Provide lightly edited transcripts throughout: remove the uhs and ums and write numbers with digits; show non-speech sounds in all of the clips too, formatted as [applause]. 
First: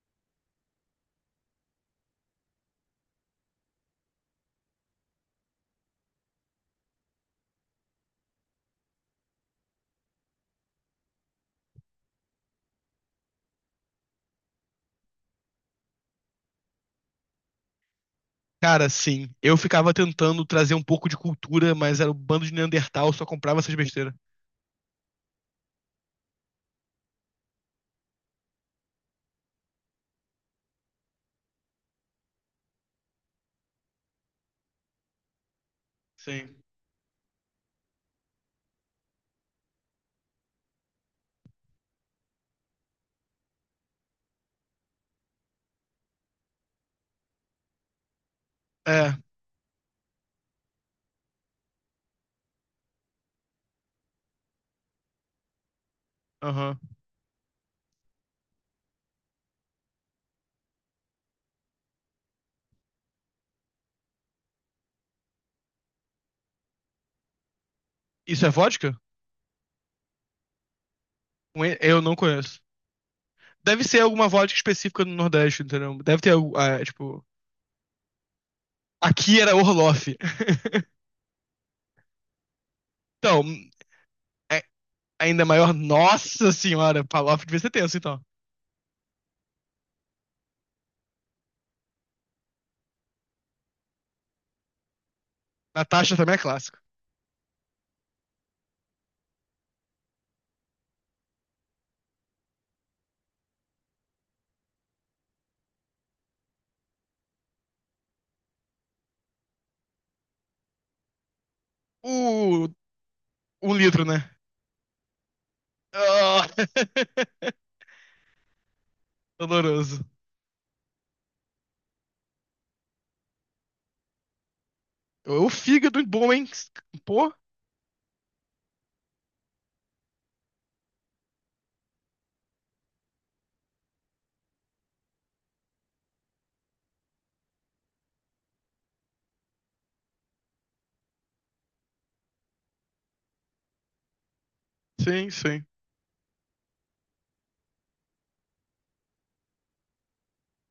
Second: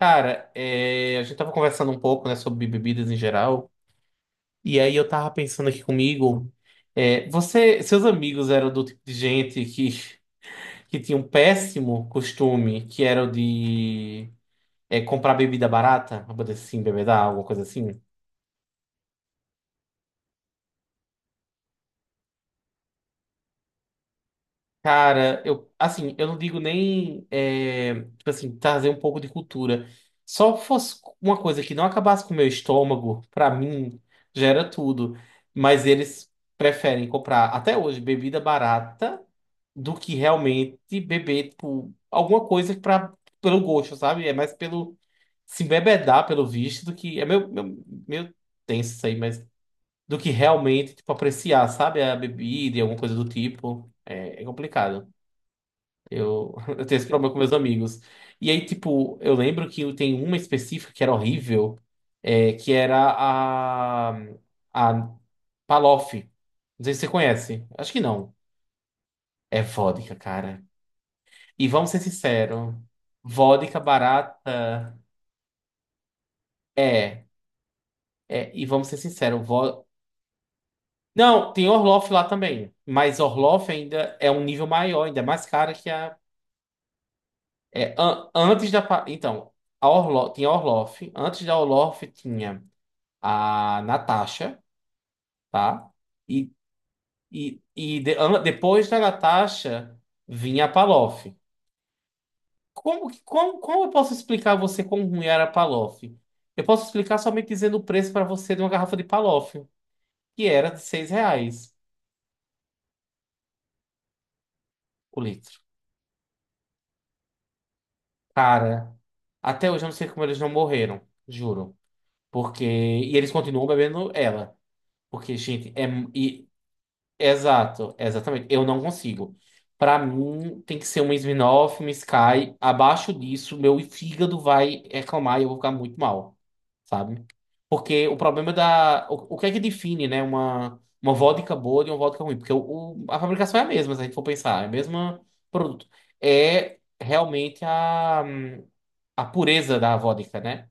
Cara, a gente tava conversando um pouco, né, sobre bebidas em geral, e aí eu tava pensando aqui comigo, você, seus amigos eram do tipo de gente que tinha um péssimo costume, que era o de comprar bebida barata, pra poder assim, beber água, alguma coisa assim? Cara, sim. Eu ficava tentando trazer um pouco de cultura, mas era um bando de Neandertal, só comprava essas besteiras. Cara, eu, assim, eu não digo nem, tipo assim, trazer um pouco de cultura. Só fosse uma coisa que não acabasse com o meu estômago, pra mim, já era tudo. Mas eles Sim. preferem comprar, até hoje, bebida barata do que realmente beber, tipo, alguma coisa pra, pelo gosto, sabe? É mais pelo se embebedar, pelo visto, do que. É meio tenso isso aí, É, mas. Do que realmente, tipo, apreciar, sabe? A bebida e alguma coisa do tipo. É complicado. Eu, [laughs] aham. eu tenho esse problema com meus amigos. E aí, tipo, eu lembro que tem uma específica que era horrível, que era a Palof. Não sei se você conhece. Acho que não. Isso é vodka? É vodka, cara. E vamos ser Eu não conheço. sinceros, vodka Deve ser alguma vodka barata específica do Nordeste, entendeu? Deve ter, ah, é, tipo. é. E vamos ser Aqui sinceros, era Orloff. [laughs] Não, tem Orloff lá também. Mas Então, Orloff ainda é um é nível maior, ainda é ainda mais maior. cara que a. Nossa senhora, Palof devia ser É, tenso, então. Antes da. Então, a tinha a Orloff. Antes da Orloff tinha a Natasha, tá? Natasha também é E, clássico. Depois da Natasha vinha a Palof. Como eu posso explicar a você como ruim era a Palof? Eu posso explicar somente dizendo o preço para você de uma garrafa de Palof, que era de R$ 6 O... Um litro, né? o litro. Ah, Cara, [laughs] até hoje eu não doloroso. sei como eles não morreram, juro. Porque. E eles continuam bebendo ela. Porque, O gente, é. fígado bom, hein? Pô, Exato, exatamente. Eu não consigo. Pra mim, tem que ser uma Smirnoff, uma Sky. Abaixo disso, meu fígado vai reclamar e eu vou ficar muito mal, sabe? Porque o problema da. O que é que define, né? Uma vodka boa de uma vodka ruim? Porque a fabricação é a mesma, se a gente for pensar, é o mesmo sim, sim. produto. É realmente a pureza da vodka, né?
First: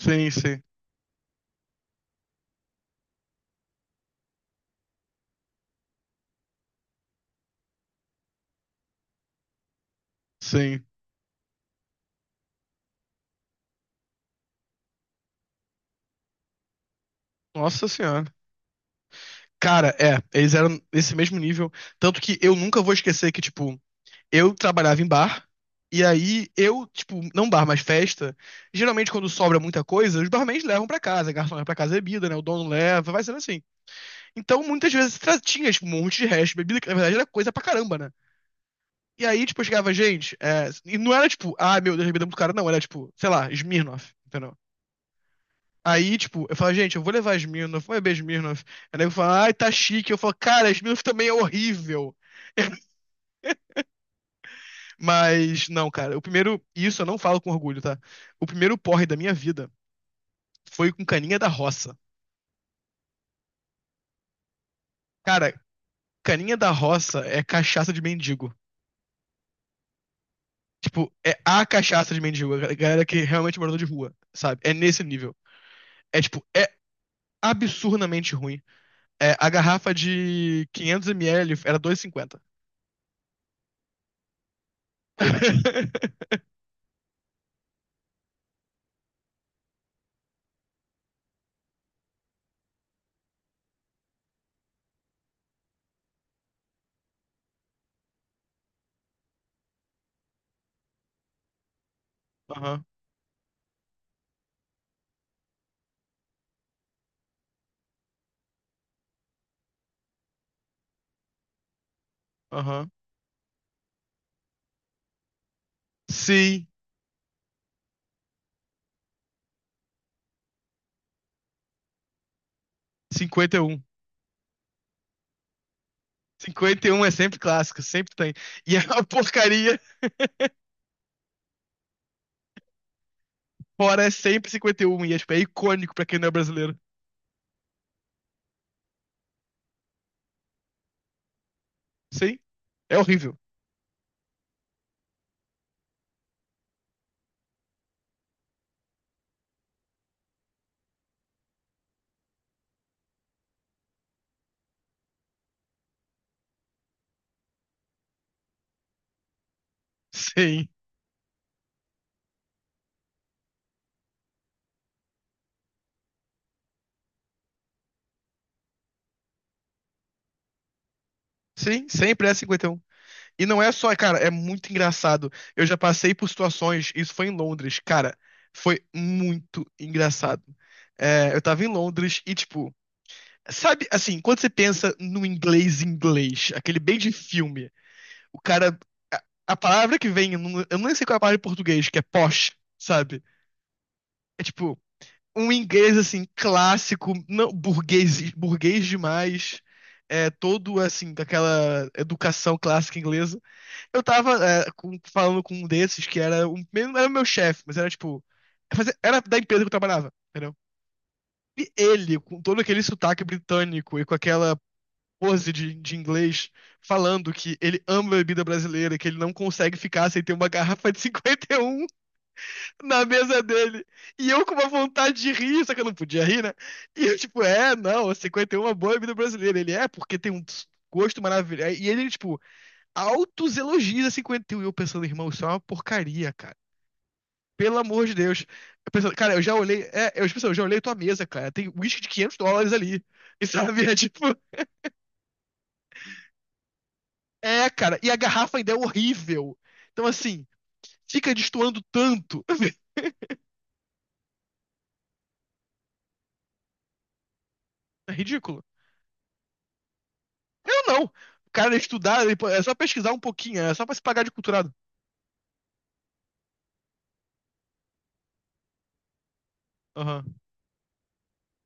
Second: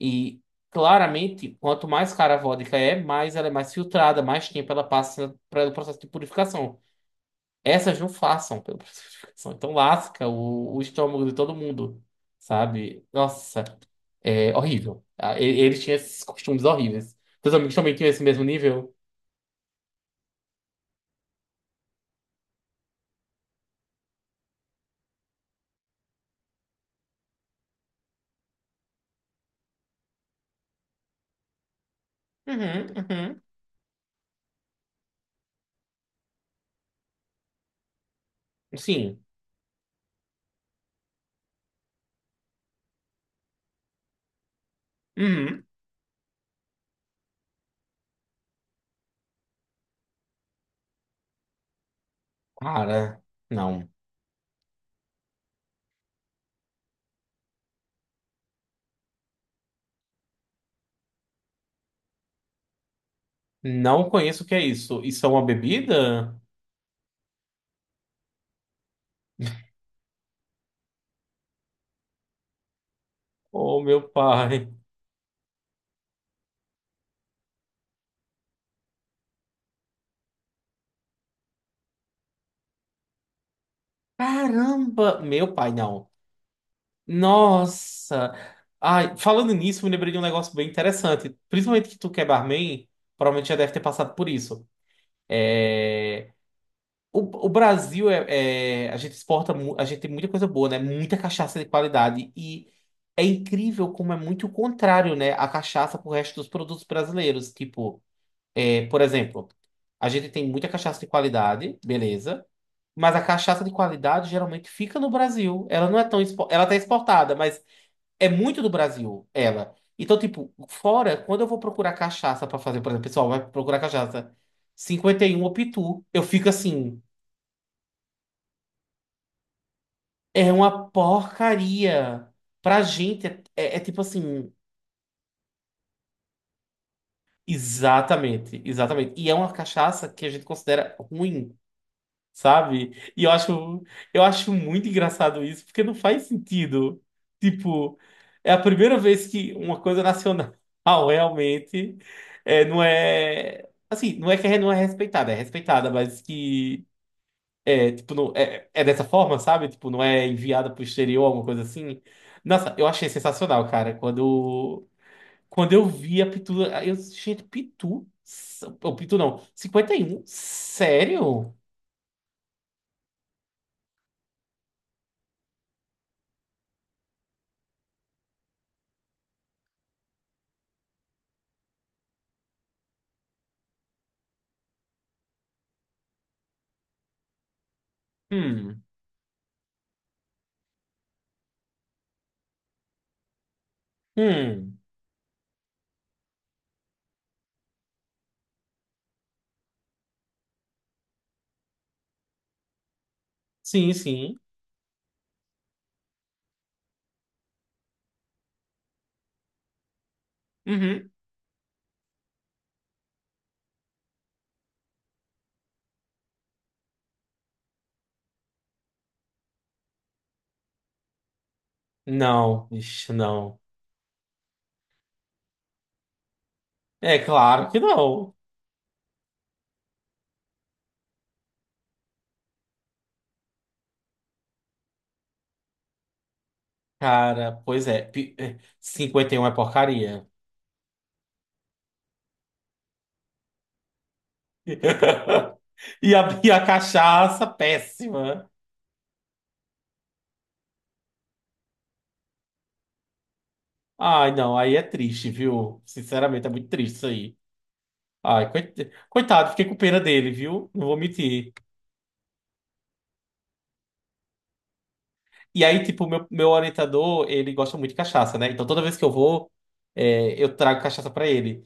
Sim, E sim, claramente, quanto mais cara a vodka é, mais ela é mais filtrada, mais tempo ela passa pelo processo de purificação. Essas não façam pelo processo de educação. Então lasca o sim. estômago de todo mundo, sabe? Nossa, é horrível. Ah, eles tinham esses costumes horríveis. Teus amigos Nossa também tinham esse senhora. mesmo nível? Cara, eles eram nesse mesmo nível. Tanto que eu nunca vou esquecer que, tipo, eu trabalhava em bar, e aí eu, tipo, não bar, mas festa. Geralmente, quando sobra muita coisa, os barmans levam pra casa, garçom leva pra casa bebida, né? O dono Uhum, leva, vai sendo uhum. assim. Então, muitas vezes tinha, tipo, um monte de resto de bebida, que na verdade era coisa pra caramba, né? Sim. E aí, tipo, eu chegava, gente, e não era tipo, ah, meu Deus, bebida é muito cara, não, era tipo, sei lá, Smirnoff, entendeu? Uhum. Aí, tipo, eu falo, gente, eu vou levar Smirnoff, vou beber Smirnoff. Aí o nego fala, ai, tá chique. Eu falo, cara, Smirnoff também é horrível. Cara, não. Mas, não, cara, o primeiro, isso eu não falo com orgulho, tá? O primeiro porre da minha vida foi com Caninha da Roça. Não conheço o que é isso. Isso é uma Cara, bebida? Caninha da Roça é cachaça de mendigo. Tipo, é a cachaça de mendigo, a galera que realmente é morador Oh, de meu rua, sabe? pai. É nesse nível. É, tipo, é absurdamente ruim. É, a garrafa de 500 ml era 2,50. Caramba! Meu pai, não. [laughs] Nossa! Ai, falando nisso, me lembrei de um negócio bem interessante. Principalmente que tu que é barman, provavelmente já deve ter passado por isso. É. O Brasil é, a gente exporta, a gente tem muita coisa boa, né? Muita cachaça de qualidade e Aham, é incrível como é muito o contrário, né? A cachaça pro resto dos produtos brasileiros, tipo, por exemplo, a gente tem muita cachaça de qualidade, beleza? aham. Mas a cachaça de qualidade geralmente fica no Brasil. Ela não é tão Sim. ela tá exportada, mas é muito do Brasil, ela. Então, tipo, fora, quando eu vou procurar cachaça pra fazer, cinquenta por exemplo, o pessoal vai cinquenta e um procurar cachaça 51 ou Pitu, eu fico cinquenta e assim, um é sempre clássico, sempre tem. E é uma porcaria, é uma porcaria. Pra gente, é, é tipo fora é sempre assim, cinquenta e um. E tipo, é icônico pra quem não é brasileiro. exatamente, exatamente. E é uma cachaça que a gente considera ruim. Sim, Sabe? é E horrível. Eu acho muito engraçado isso, porque não faz sentido. Tipo, é a primeira vez que uma coisa nacional [laughs] realmente é, não é. Assim, não é que é, não é respeitada, é respeitada, mas que é, tipo, não, é, é dessa forma, sabe? Tipo, não é Sim, enviada pro exterior, alguma coisa assim. Nossa, eu achei sensacional, cara. Quando, quando eu vi a Pitu, eu, gente, Pitu? Ou Pitu não, 51? Sério? sim, sempre é 51. E um. E não é só, cara, é muito engraçado. Eu já passei por situações, isso foi em Londres, cara, foi muito engraçado. É, eu tava em Londres e, tipo, sabe, assim, quando você pensa no inglês inglês, aquele bem de filme. O cara. Hum, A, a palavra que vem, eu nem sei qual é a palavra em português, que é posh, sabe? É hum. tipo, um inglês assim, clássico, não, burguês, burguês demais. É, todo assim, daquela educação clássica inglesa. Sim, Eu sim. tava falando com um desses que era meu chefe, mas era tipo. Era da empresa que eu trabalhava, entendeu? Uhum. E ele, com todo aquele sotaque britânico e com aquela pose de inglês falando que ele ama a bebida brasileira, que ele não consegue ficar sem ter uma garrafa de [laughs] 51 Não, na ixi, mesa não. dele. E eu com uma vontade de rir, só que eu não podia rir, né? E eu, É tipo, claro que não, não. 51 é uma boa bebida brasileira. Ele é, porque tem um gosto maravilhoso. E ele, tipo, altos elogios a cinquenta e um e eu pensando, irmão, isso é uma porcaria, cara. Cara, Pelo pois é. amor de Deus. É, Eu pensando, cara, cinquenta e eu um é já olhei. É, eu, porcaria. tipo, assim, eu já olhei tua mesa, cara. Tem uísque de 500 dólares ali. E sabe? [laughs] É tipo. [laughs] E a cachaça, É, cara, e a péssima. garrafa ainda é horrível. Então, assim, fica destoando tanto. [laughs] Ai, não, aí é triste, viu? Sinceramente, é muito triste isso aí. É Ai, ridículo. Coitado, fiquei com pena dele, viu? Eu Não vou não. O mentir. cara estudar, é só pesquisar um pouquinho, é só pra se pagar de culturado. E aí, tipo, meu orientador, ele gosta muito de cachaça, né? Então toda vez que eu vou, é, Aham, eu trago cachaça pra ele.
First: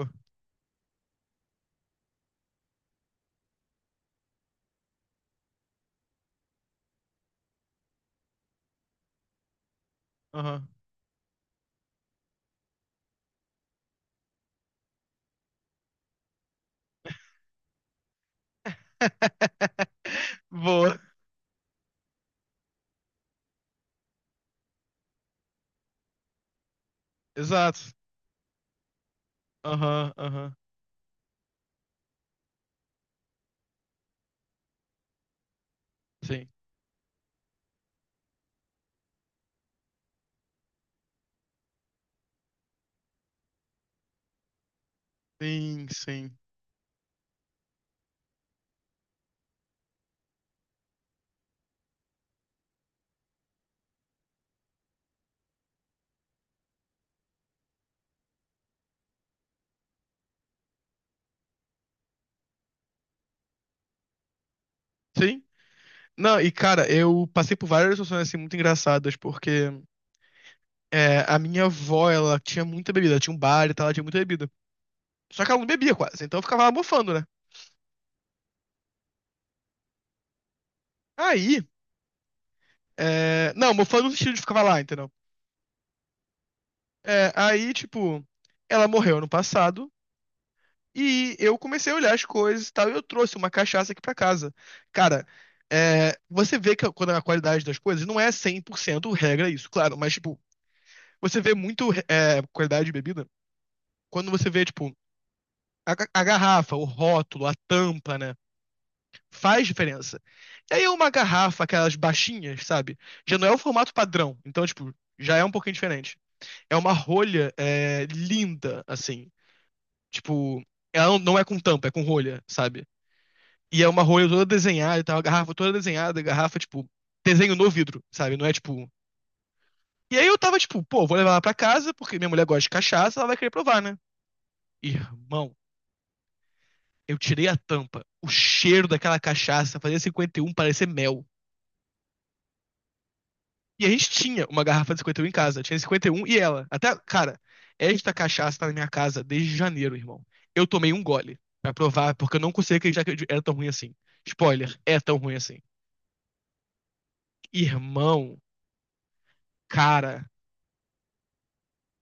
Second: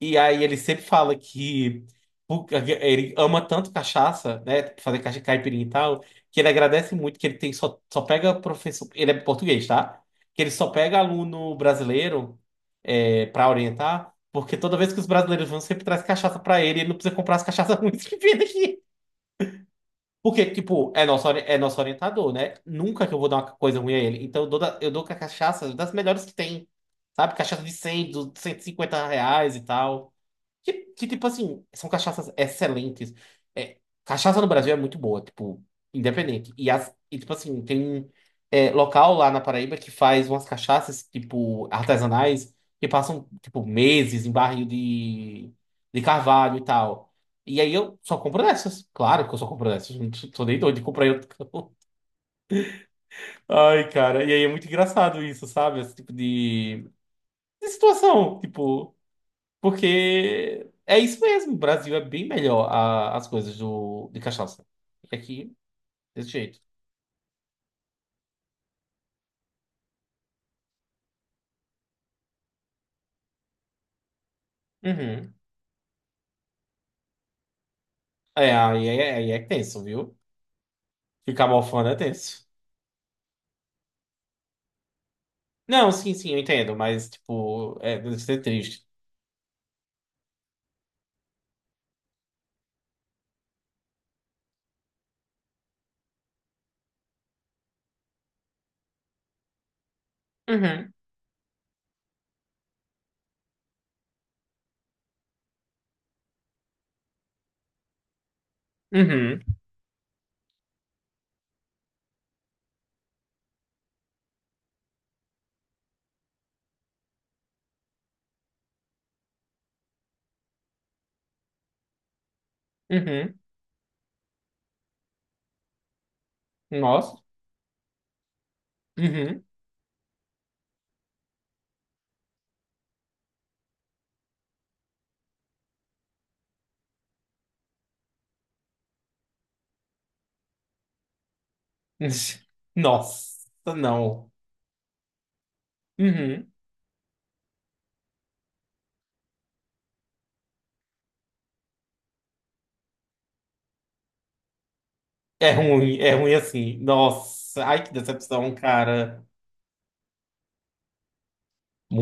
E aí ele sempre fala que ele ama tanto cachaça, né? Fazer caipirinha e tal, que ele agradece muito que ele tem só, só pega professor. Ele é português, tá? Que ele Aham. só pega aluno brasileiro para orientar, porque toda vez que os brasileiros vão, sempre traz cachaça pra ele, ele não precisa comprar as cachaças [laughs] ruins que vem daqui. [laughs] Porque, tipo, Boa. é é nosso orientador, né? Nunca que eu vou dar uma coisa ruim a ele. Então eu eu dou com a cachaça das melhores que tem, sabe? Cachaça de Exato. 100, do R$ 150 e Aham, tal. aham. Que, tipo assim, são cachaças excelentes. É, cachaça no Brasil é muito boa, tipo, Sim. independente. E, as, e tipo assim, tem local lá na Paraíba que faz umas cachaças, tipo, artesanais, que passam, tipo, meses em barril Sim, de sim. carvalho e tal. E aí eu só compro dessas. Claro que eu só compro dessas. Não tô nem doido de comprar em outro canto. [laughs] Ai, cara. E aí é muito engraçado isso, sabe? Esse tipo de situação, tipo. Porque é isso mesmo, o Brasil é bem melhor as coisas do, de cachaça. E Sim. aqui, desse Não, e jeito. cara, eu passei por várias situações assim muito engraçadas, porque a minha avó, ela tinha muita bebida, ela tinha um bar e tal, ela tinha muita bebida. Uhum. Só que ela não bebia quase, então eu ficava lá mofando, né? É, aí é, aí é tenso, viu? Ficar Aí, mofando é tenso. é, não, mofando no sentido de ficar lá, entendeu? Não, sim, sim, eu entendo, mas, É, aí, tipo, é, deve tipo, ser triste. ela morreu ano passado e eu comecei a olhar as coisas e tal, e eu trouxe uma cachaça aqui pra casa. Cara, você vê que quando é a qualidade das coisas não é 100%, regra isso, claro, mas, tipo, Uhum, você vê muito qualidade de bebida quando você vê, tipo, a garrafa, o rótulo, a tampa, né? uhum, Faz diferença. E aí uma garrafa, aquelas baixinhas, sabe? Já não é o formato padrão, então, tipo, já é um pouquinho diferente. É uma rolha, é linda, assim. Tipo, ela não é com tampa, é com rolha, sabe? uhum. E é uma rolha toda desenhada e tal, a garrafa toda desenhada, a garrafa, tipo, Nossa, desenho no vidro, sabe? Não é tipo. uhum. E aí eu tava tipo, pô, vou levar ela pra casa, porque minha mulher gosta de cachaça, ela vai querer provar, né? Irmão, eu tirei a tampa. O cheiro daquela cachaça fazia 51 parecer mel. [laughs] Nossa, E a gente não. tinha uma garrafa de 51 em casa. Tinha cinquenta e um e Uhum. ela. Até, cara, esta cachaça tá na minha casa desde janeiro, irmão. Eu tomei um gole pra provar, porque eu não conseguia acreditar que era tão ruim assim. Spoiler, é tão ruim assim. É ruim assim. Nossa, ai que Irmão, decepção, cara. cara,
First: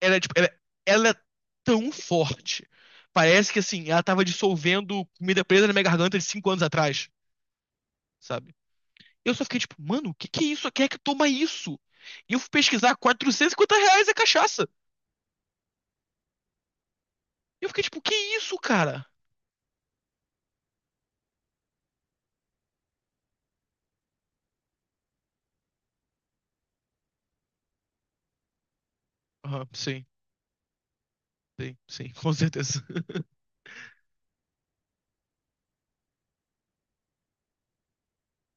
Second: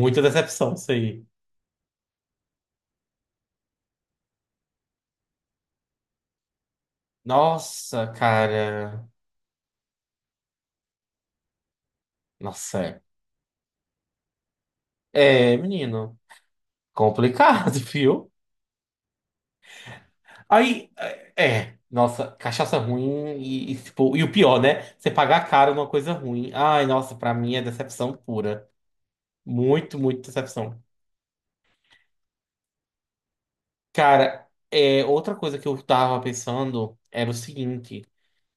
ela é tipo, decepção isso ela é aí. tão forte. Parece que assim, ela tava dissolvendo comida presa na minha garganta de 5 anos atrás, Nossa, sabe? cara. Eu só fiquei tipo, mano, o que que é isso? Quem é que toma isso? E eu fui pesquisar, Nossa, R$ 450 a cachaça. é, menino, E eu complicado, fiquei [laughs] tipo, que viu? isso, cara? Aí, é, é, nossa, cachaça ruim e, tipo, e o pior, né? Você pagar caro numa coisa ruim. Ai, nossa, pra mim é decepção pura. Aham, Muito, sim, muito decepção. sim, sim, com certeza. [laughs] Cara, é, outra coisa que eu tava pensando era o seguinte:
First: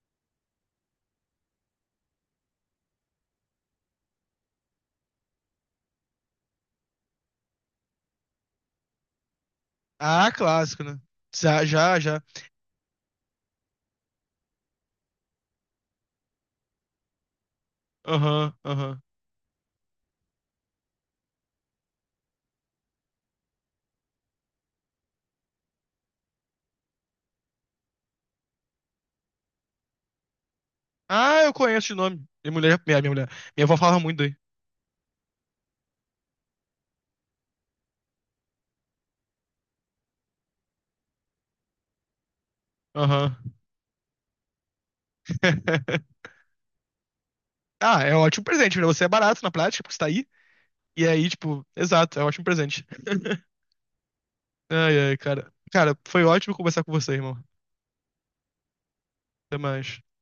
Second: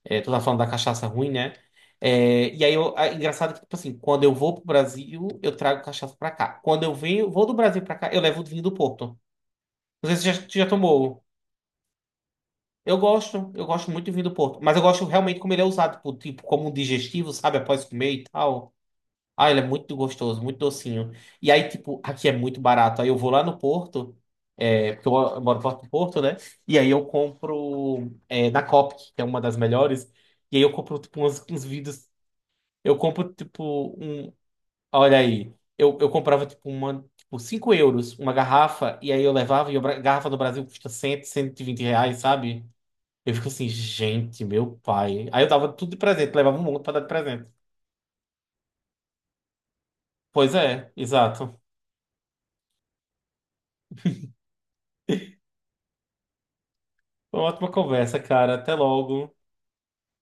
é, tu tava falando da cachaça ruim, né? É, e aí, eu, é engraçado que, tipo assim, quando eu vou pro Brasil, eu trago cachaça pra cá. Quando eu venho, vou do Brasil pra cá, eu levo o vinho do Porto. Não sei se Ah, você já, já clássico, né? tomou. Já, já, já. Eu gosto muito de vinho do Porto, mas eu gosto realmente como ele é usado, tipo, tipo, como um digestivo, sabe, após comer e Aham, tal. aham. Ah, ele é muito gostoso, muito docinho. E aí, tipo, aqui é muito barato. Aí eu vou lá no Porto, é, porque eu moro perto do Porto, né? E aí eu compro é, na Copic, que é uma das melhores. E aí eu compro, tipo, uns, Ah, eu uns conheço de vidros. nome. Minha mulher, Eu minha mulher. compro, Minha avó tipo, falava muito um. daí. Olha aí, eu comprava, tipo, uma, tipo, €5, uma garrafa, e aí eu levava, e a garrafa do Brasil custa cem, R$ 120, sabe? Eu Aham. fico assim, gente, meu pai. Aí eu dava tudo de [laughs] presente, levava um monte pra dar de presente. Ah, é um ótimo presente, né? Você é barato na prática, porque você tá aí. Pois é, E aí, exato. tipo, exato, é um ótimo presente. Ai, ai, cara. Cara, foi ótimo conversar com você, Foi irmão. uma ótima conversa, cara. Até logo. Até mais.